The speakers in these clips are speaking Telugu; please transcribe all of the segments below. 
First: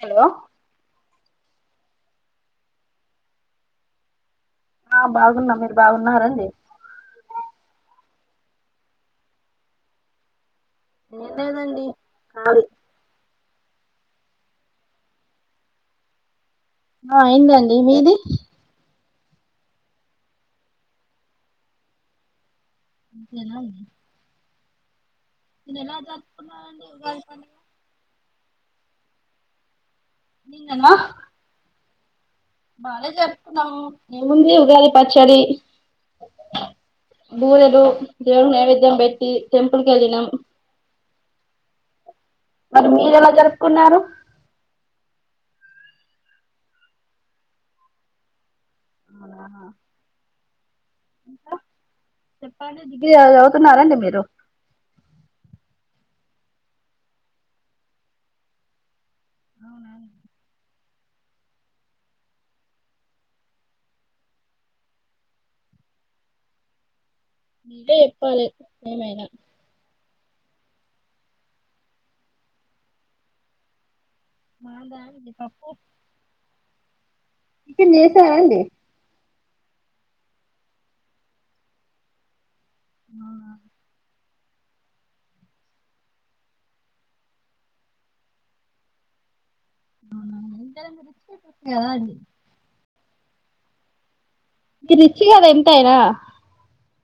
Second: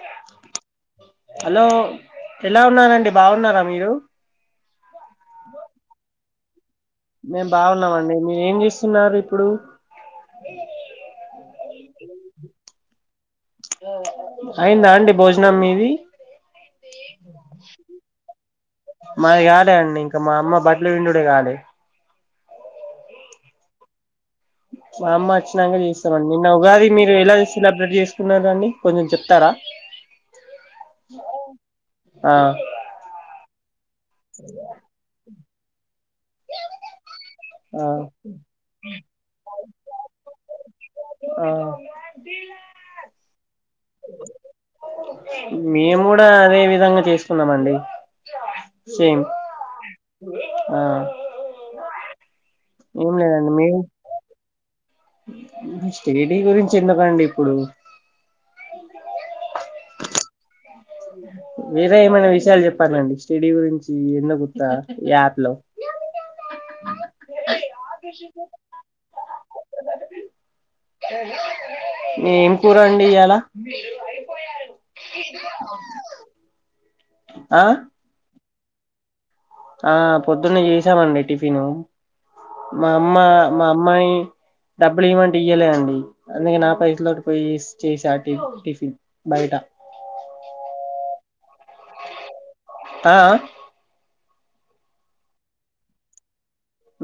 హలో హలో ఎలా ఉన్నారండి బాగున్నారా మీరు ఆ బాగున్నా మీరు బాగున్నారా మేం బాగున్నామండి మీరేం చేస్తున్నారు ఇప్పుడు ఏం లేదండి కాదు అయిందా అండి భోజనం మీది ఆ అయిందండి మీది మాది కాదే అండి ఇంకా మా అమ్మ బట్టలు పిండుడే కాలే అంతేనా అండి మా అమ్మ అచ్చినంక మీరు ఎలా చేస్తామండి. నిన్న జరుపుకున్నారండి ఉగాది మీరు ఎలా పండుగ సెలబ్రేట్ చేసుకోన్నారు. కున్నారండి కొంచెం చెప్తారా నిన్న నా ఆ బాగా జరుపుకున్నాము. ఏముంది ఉగాది పచ్చడి కి.. ఆ బూరెలు దేవుడికి నైవేద్యం పెట్టి టెంపుల్ కి వెళ్ళినం ఆ మరి మీరు ఎలా జరుపుకున్నారు మేము కూడా అదే విధంగా చేసుకున్నాము. అండి సేమ్ అవునా ఆ.. చెప్పండి డిగ్రీ ఏం బాగా లేదండి చదువుతున్నారా అండి మీరు స్టేడీ గురించి ఎందుకండి ఇప్పుడు అవునా అండి వేరే ఏమైనా విషయాలు చెప్పాలండి స్టెడీ గురించి ఎందుకు వుత్త ఈ యాప్ లో నువ్వే చెప్పాలే ఏమైనా ఏం కూరండి ఇయలా మాదా ఈది పప్పు ఆ టిఫిన్ చేసారండి ఆ పొద్దున్నే చేసామండి టిఫిను. మా 'అమ్మ'మా అమ్మాయి డబ్బులు ఇయ్యామంటే ఇయ్యలే అండి అందుకే నా పైసల తోటి పోయి చేసా టి టిఫిన్ బయట అవునా టరర్ గురించి టరార్ ఆ ఆ మీరు రిచ్ కదా ఎంతయినా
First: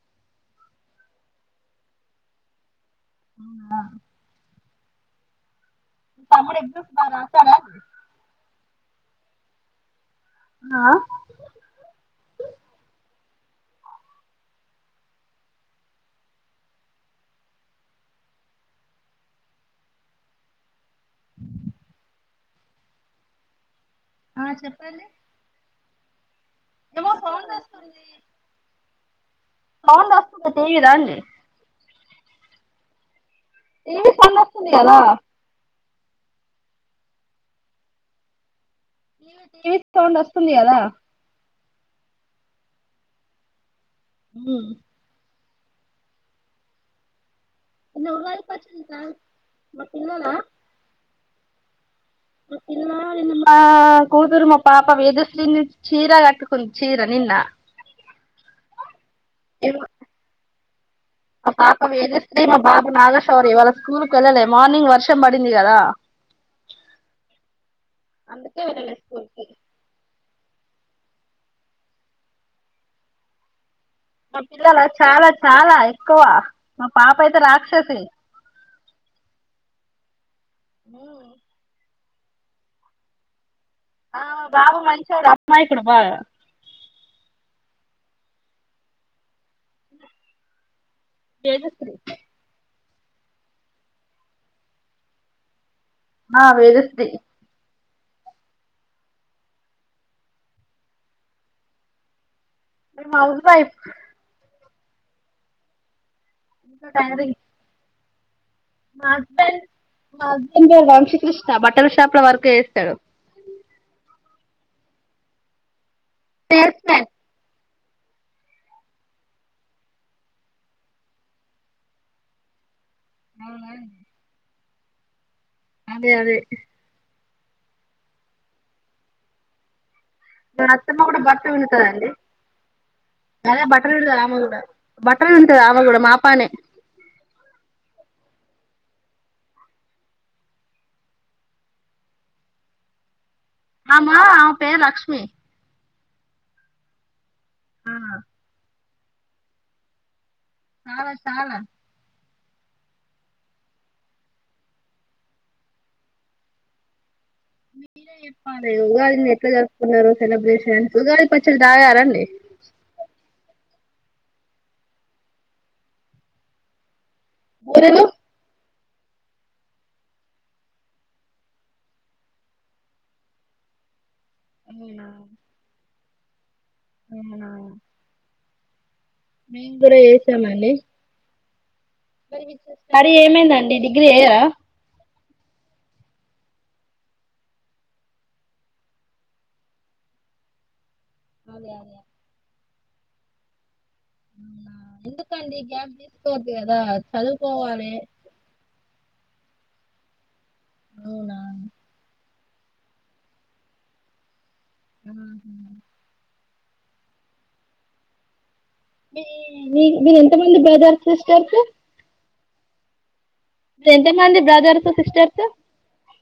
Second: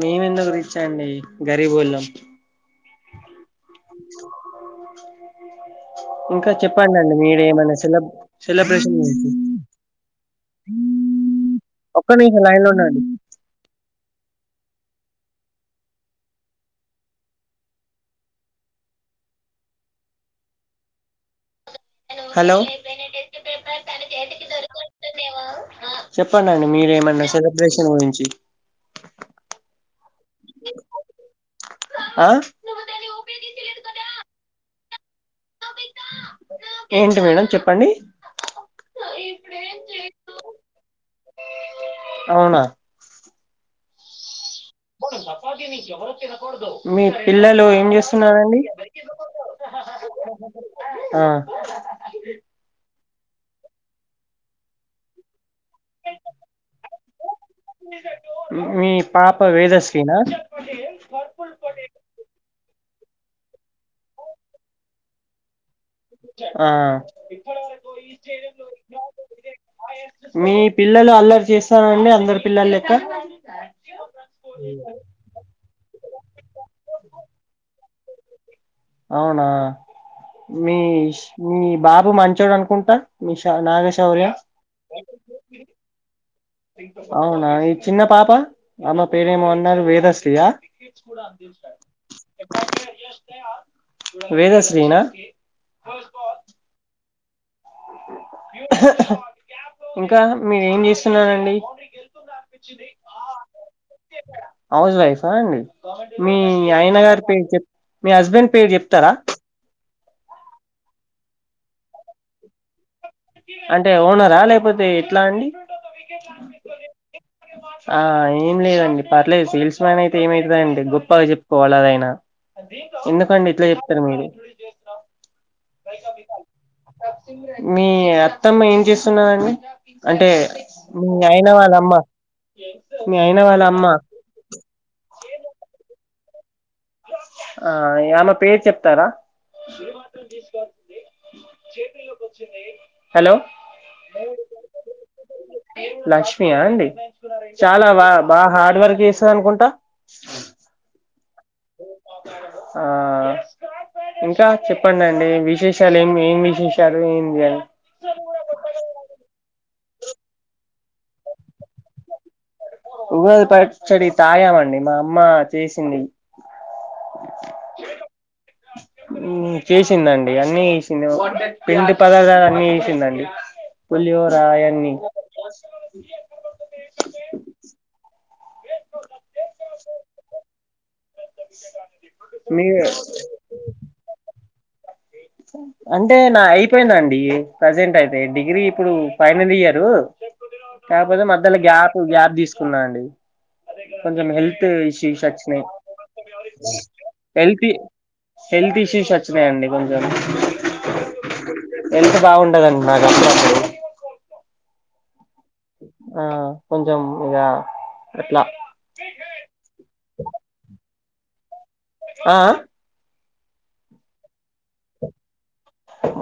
మేము ఎందుకు రిచ్ అండి గరిబోల్లం ఆ ఇనో అడిబుల్ ఇంకా ఎగ్జామ్స్ చెప్పండి బాగా అండి మీరే రాసాడా ఏమైన్నా సిలబ్ సెలబ్రేషన్ చేసి [inaudible] ఆ ఒక్క నిమిషం లైన్ లో ఉండండి హలో ఆ చెప్పాలి ఆ చెప్ చెప్పండి అండి మీరే ఏమన్నా సెలబ్రేషన్ గురించి మొహం దాసుకుంటే తెలియదా అండి ఆ ఏమో సౌండ్ వస్తుంది కదా ఏంటి మేడం చెప్పండి ఈ టీవీ సౌండ్ వస్తుంది కదా అవునా ఉ మీ పిల్లలు ఏం ఇన్నరవయి చేస్తున్నారండి పచ్చందికా మ పిల్లలా ఆ ఆ కూతురు మా పాప వేదశ్రీని మీ పాప వేదశ్రీ నా మా పాప వేద శ్రీ మా బాబు నాగ శౌర్య ఇవాళ స్కూల్ కు వెళ్ళలే మార్నింగ్ వర్షం పడింది కదా ఆ ఇ మీ పిల్లలు అల్లరి చేస్తార అండి అందరు పిల్లలు లెక్క మా పిల్లల చాల చాలా ఎక్కువ మా పాప అయితే రాక్షసి అవునా మీష్ మీ బాబు మంచోడు అనుకుంటా మీ ష్ ఆ బాబా మంచోడు అమాయకుడు బాగా అవునా ఈ చిన్న పాప ఆమె పేరేమో అన్నారు వేదశ్రీ ఆ ఎప్పుడోత్తాయి వేదశ్రీ వేదశ్రీనా ఆ వేదశ్రీ ఇంకా మీరేం చేస్తున్నారండి మ హౌస్ వైఫ్ హౌజ్ వైఫా అండి మీ ఆయన గారి పేరు టైలరింగ్ చెప్ మీ హస్బెండ్ పేరు చెప్తారా మా హస్బెండ్ పేరు వంశకృష్ట బట్టల షాప్ లో వర్క్ చేస్తాడు అంటే ఓనరా లేకపోతే ఎట్లా అండి ఆ ఏం లేదండి పర్లేదు సేల్స్ మ్యాన్ అయితే ఏమైతదండి గొప్పగా చెప్పుకోవాలి అదైనా ఎందుకండి ఇట్లా చెప్తారు మీరు అదే అదే మీ అత్తమ్మ ఏం చేస్తున్నారండి అత్తమ కూడా బట్టలు అమ్మ పెండుతాదండి మీ అయిన వాళ్ళ అదే అమ్మ బట్టలు పిండుతాది ఆమె కూడా బట్టలు పిండుతది ఆమె కూడా మా పనే ఆ ఆమె పేరు చెప్తారా హలో ఆమ ఆమె పేరు లక్ష్మి లక్ష్మీ ఆ అండి చాలా బా బా హార్డ్ వర్క్ చేస్తది అనుకుంటా ఆ తాల ఆ ఇంకా చెప్పండి అండి విశేషాలు ఏం ఏం విశేషాలు ఏం మీరే చెప్పాలి ఉగాది ఎట్లా జరుపు సెలబ్రేషన్స్ ఉగాది పచ్చడి దాగారండి ఉగాది పచ్చడి తాగామండి మా అమ్మ చేసింది ఊరెలు చేసిందండి అన్నీ చేసింది పిండి పదార్థాలు అన్నీ చేసిందండి పులియో రాయంనీ ఉమ్ అ మేము కూడార వసామని విజయ కా మరి ఏమైందండి డిగ్రీ అయ్యా అంటే నా అయిపోయిందండి ప్రజెంట్ అయితే డిగ్రీ ఇప్పుడు ఫైనల్ ఇయరు కాపోతే మధ్యలో గ్యాప్ గ్యాప్ స్తున్నా అండి కొంచం హెల్త్ ఇష్యూస్ వచ్చినాయి గ్యాప్ తీసుకోవద్దు కదా హెల్త్ చదువుకోవాలి హెల్త్ ఇష్యూస్ వచ్ వయండి కొం జాల ఎంత బాగుండదండి నాకు అసల్ నచ్చదు ఆ కొంచం ఇదా అట్లా మీ మి మీర్ ఎంత మంది బ్రోదా సిస్టర్స్ ఆ అ ఎంత మంది బ్రదర్స్ సిస్టర్స్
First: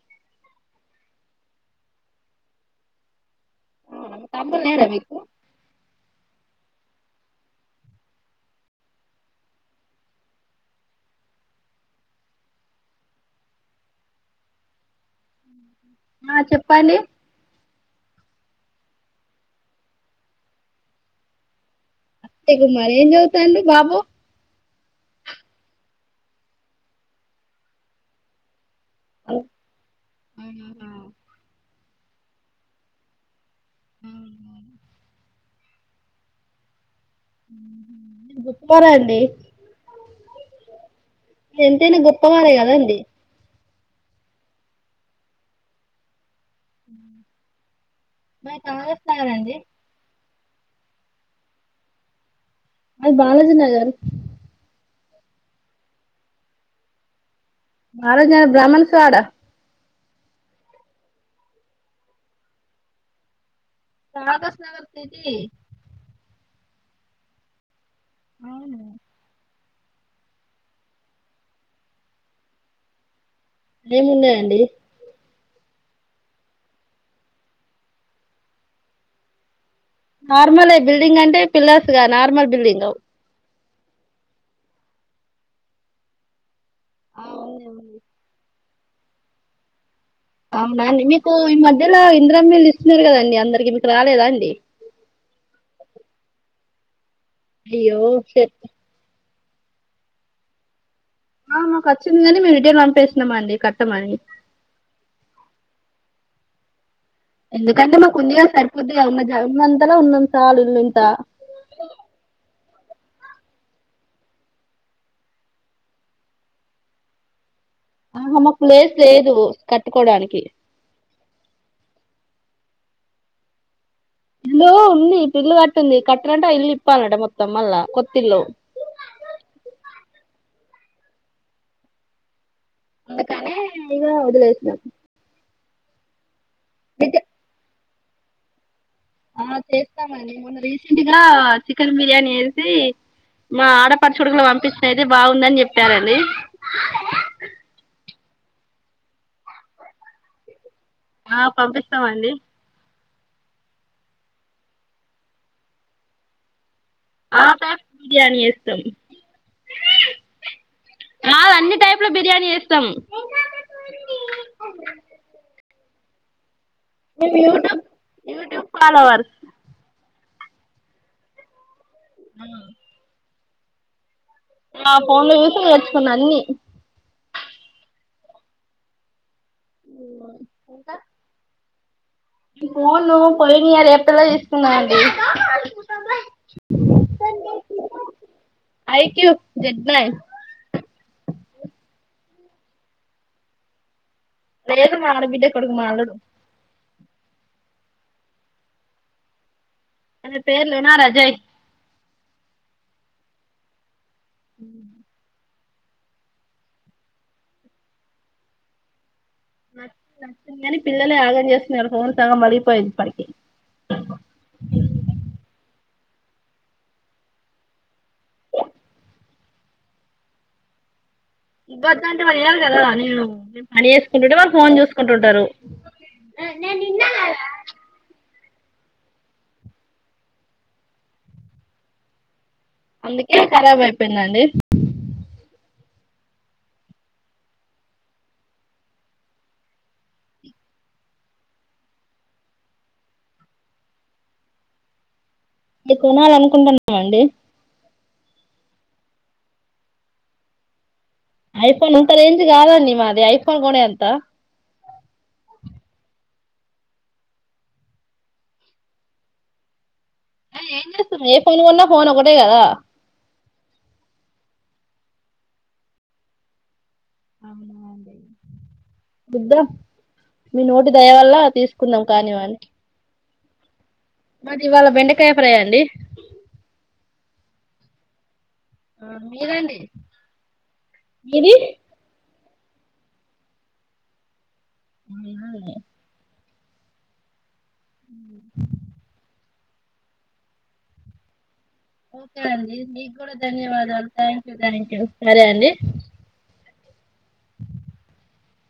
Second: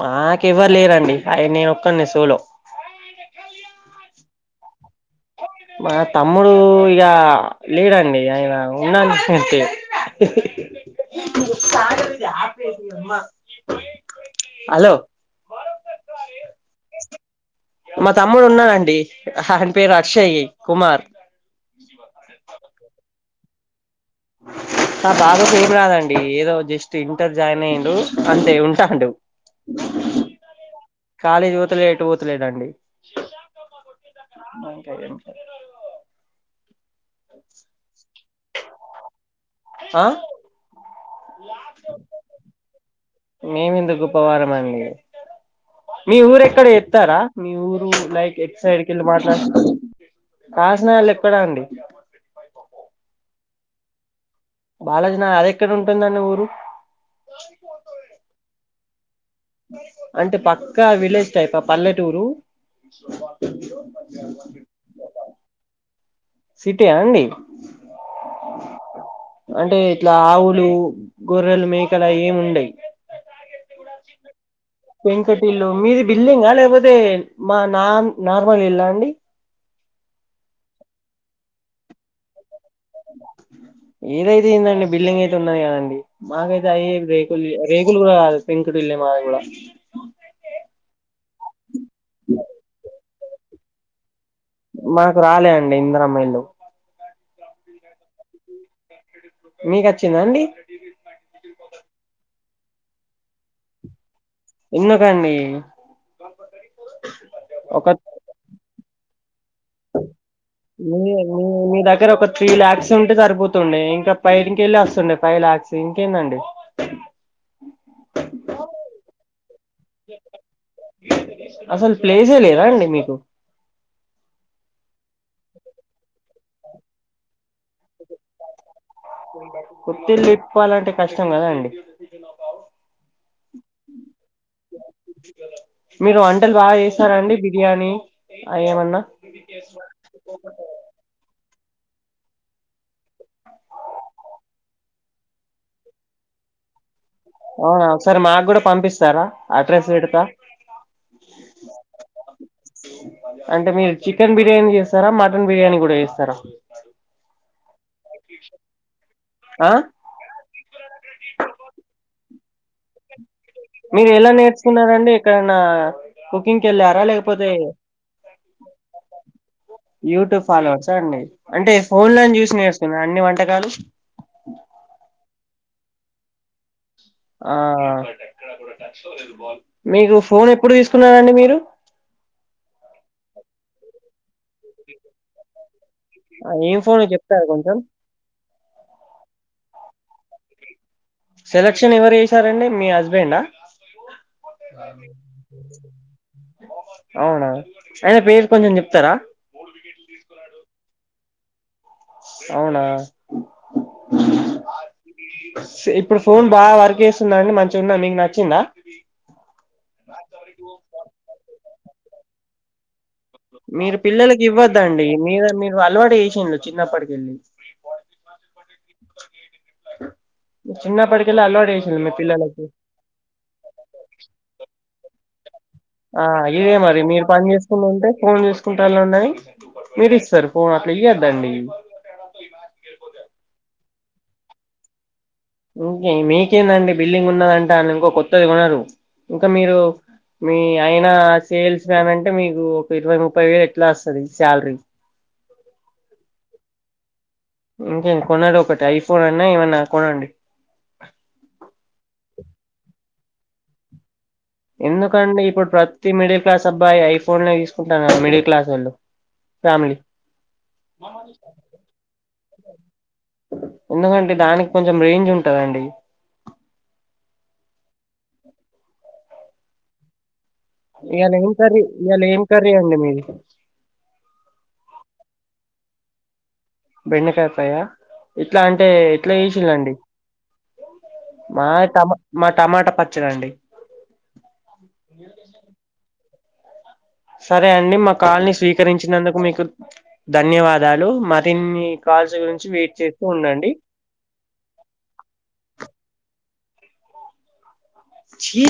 మాకు ఎవ్వరు లేరండి అవి నేను ఒక్కన్ని సూలో తమ్ లేర మీకు మా తమ్ముడు ఇక లేడండి ఆయన ఉన్నాను హలో ఆ చెప్పలి మా తమ్ముడు ఉన్నానండి ఆయన పేరు అక్షయ కుమార్ అత్తే కుమార్ ఏ చ తాండూ బాబు నా బాబాకు ఏం రాదండి ఏదో జస్ట్ ఇంటర్ జాయిన్ అయ్యండు అంతే ఉం టండు బాబు కాలేజ్ పొతలే పట్ పోతలేడండి [unintelligible] అండి పోరాడి ఆ ఎంతైనా గొప్పవారే కదండి మేమిందు గప్పవారం అండి మీ ఊరే క్కడ ఇత్తారా మీ ఊరు క్ ఎక్ సైడ్ కిల్ మాట్లాడ కాసిన వాళ్ళ ఎక్కడా అండి అది బాలాజీ నగర్ బాలాజ నా అది ఎక్కడ ఉంటుందండి ఊరు మహారాజాను బ్రాహ్మణ సవాడా అంటే పక్కా విలేజ్ టైప్ పల్లెటూరు రాగస్ న వర్తది సిటే అండి అంటే ఇట్లా ఆవులు గొర్రెలు మేకల ఏమి ఉండయి ఏమున్నాయండి ఇంకటి ఇల్లు మీది బిల్లింగా లేకపోతే మా నాార్ నార్మల్ ఇల్లా అండి నార్మలే బిల్డింగ్ అంటే పిల్లర్స్ గా నార్మల్ బిల్డింగ్ [unintelligible] ఏదైతే ఏందండి బిల్డింగ్ అయితే ఉన్నది కదండి మాకై తయి ఏం రేకుల్వి రేకుల్ కూడ కాదు పెంకుటిల్లే మాది కూడా అవునాండి మీకు ఇమ ధ్యలో ఇందిరమ్మ ఇల్లు ఇస్తున్నరు కదం డి అందరికీ మీకు రాలేదా అం మాకు రాలే అండి ఇందరమ్మ ఇల్లు అయ్యో షట్ మీగచ్చిందా అండి ఆ మాకు వొచ్చింది కానీ మేము రిటెన్ పంపేస్నమ్ అండి కట్టమని ఎందుకండీ ఎందుకంటే మాకుంది గా సరిపోద్ది ఇగ మా జల్మ అంతలో ఉన్నాం మీ మీ మీ దగ్గర ఒక త్రీ లాక్స్ ఉంటే సరిపోతుండే ఇంకా పైని కెళ్లి వస్సుండే పైవ్ లాక్స్ ఇంకేందండి ఆ హమ్మ ప్లేస్ లేదు కట్టుకోడానికి అసలు ప్లేసే లేదాండి మీకు ఇల్లు ఉంది ఇప్పిల్లు కట్టుంది కట్టినంటే ఆ ఇల్లు ఇప్పాలంట మొత్తం మళ్ళా కొత్తిల్లు కొత్తిల్లు విప్పాలంటే కష్టం కదాండి అందుకనే ఇంగ వదిలేసినం మీరు వం టల్ బాగా చేసారండి బిర్యానీ అయ్ ఏమన్నా ఆ చేస్తామండి మొన్న రీసెంట్ గా చికెన్ బిర్యానీ వేసి మా ఆడపడు చుడుకులు పంపించిన అయితే బాగుందని చెప్పారండి. అవునా ఒకసారి మాకు కూడా పంపిస్తారా అడ్రస్ పెడత ఆ పంపిస్తామండి అంటే మీరు చికెన్ బిర్యానీ చేస్సరా మటన్ బిర్యానీ కూడా చేస్సరా ఆఫాఫ్ బిర్యానీ వేస్తాం ఆ ఆ అన్ని టైప్ల బిర్యానీ వే స్తం మీరు ఎలా నేర్చుకున్నారండి ఎక్కడన్నా కుకింగ్ కి వెళ్ళారా మేం లేకపోతే యూట్యూబ్ యూట్యూబ్ ఫాలోవర్ యూట్యూబ్ ఫాలోవర్సా అండి అంటే ఫోన్లనే చూసి నేర్సుకున్నర అన్ని వం టకాలు. ఆ ఫోన్లో చూసి నేర్చుకున్నా అన్నీ ఆ మీకు ఫోన్ ఎప్పుడు తీసుకున్నరండి మీరు. ఈ ఫోను పోయిన ఇయర్ ఏప్రిల్లా తీసుకున్నాండి. ఆ ఏంఫోనో చెప్తారా కొంచెం. ఐక్యూ జెడ్ [unintelligible] సెలక్షన్ ఎవరు చేసారండి మీ హస్బెండా. లేదు మా ఆడబిడ్డ కొడుకు మా అల్లుడు అవునా. అయిన పేర్ కొంచెం చెప్తరా. తెనార్ అజయ్ అవునా. ఉ ఇప్పుడు ఫోన్ బాగా వర్క్ చేస్తుందాండి, మంచిగుందా మీకు నచ్చిందా. న నచ్చింది కాని పిల్లలే ఆగం చేస్ తరు ఫోన్ సగం పలిగిపోయింది ఇప్పటికి నువ్వు అలవాటు చేసిల్లు చిన్నప్పటికెల్లి చిన్నప్పటి ఇవ్వద్దు అంటే వాళ్ళు ఇనరు కదా. నేను నేను పని చేేసుకుంటుంటే వాళ్ళు ఫోన్ చూసుకుంటుంటరు. ఆ ఇదే మరి మీరు పని చేసుకుంట ఉంటే ఫోన్ చేసుకుంటాళ్ళునయి మీరు ఇస్తరు ఫోన్ అట్లా ఇయ్యద్దండి. అందుకే ఖరాబ్ అయిపోయిందండి. ఇంకే మీకేందండి బిల్డింగ్ ఉన్నదంటల్లు, ఇంకో కొత్తది కొనరు. ఇంకా మీరు మీ ఆయినా సేల్స్ మ్యాన్ అంటే మీకు ఒక ఇరవై ముప్పై వేలు ఎట్లా వస్తది సాలరీ. మీ కొనాలి అనుకుంట లేమండి. ఇంకేం కొనరు ఒకటి ఐఫోన్ అన్నా ఏమన్నా కొనండి. ఐఫోన్ అంత రేంజ్ కాదు అండి మాది ఐఫోన్ కోనే అంతా. ఎందుకండి ఇప్పుడు ప్రతి మిడిల్ క్లాస్ అబ్బాయి ఐఫోన్లె తీసుకుంటారు కదా మిడిల్ క్లాసోళ్ళు ఫ్యామిలీ. అరే ఏంచేస్తాం. ఏ ఫోన్ కొన్నా ఫోన్ ఒకటే కదా. ఎందుకంటే దానికి కొంచెం రేంజ్ ఉంటదండి. అవునా అండి చూద్దాం. మీ నోటి దయ వల్ల ఇయలా ఏం కర్రీ, తీసుకుందాం ఇయలా ఏం కర్రీ అండి మీది? మాది ఇవాళ బెండకాయ ఫ్రై అండి. బెండకాయ ఫ్రై ఆ ఎట్లా అంటే ఎట్లా మీదండి చేశిలండి. మీది మాది టమా మాది టమాటా పచ్చడ అండి. [inaudible] సరే అండి మా కాల్ని స్వీకరించినందుకు మీకు ధన్యవాదాలు మర్ ఓకే అండి నీక్కూడా ఉండండి ధన్యవాదాలు థ్యాంక్ యూ థ్యాంక్ యూ సరే అండి ఛీ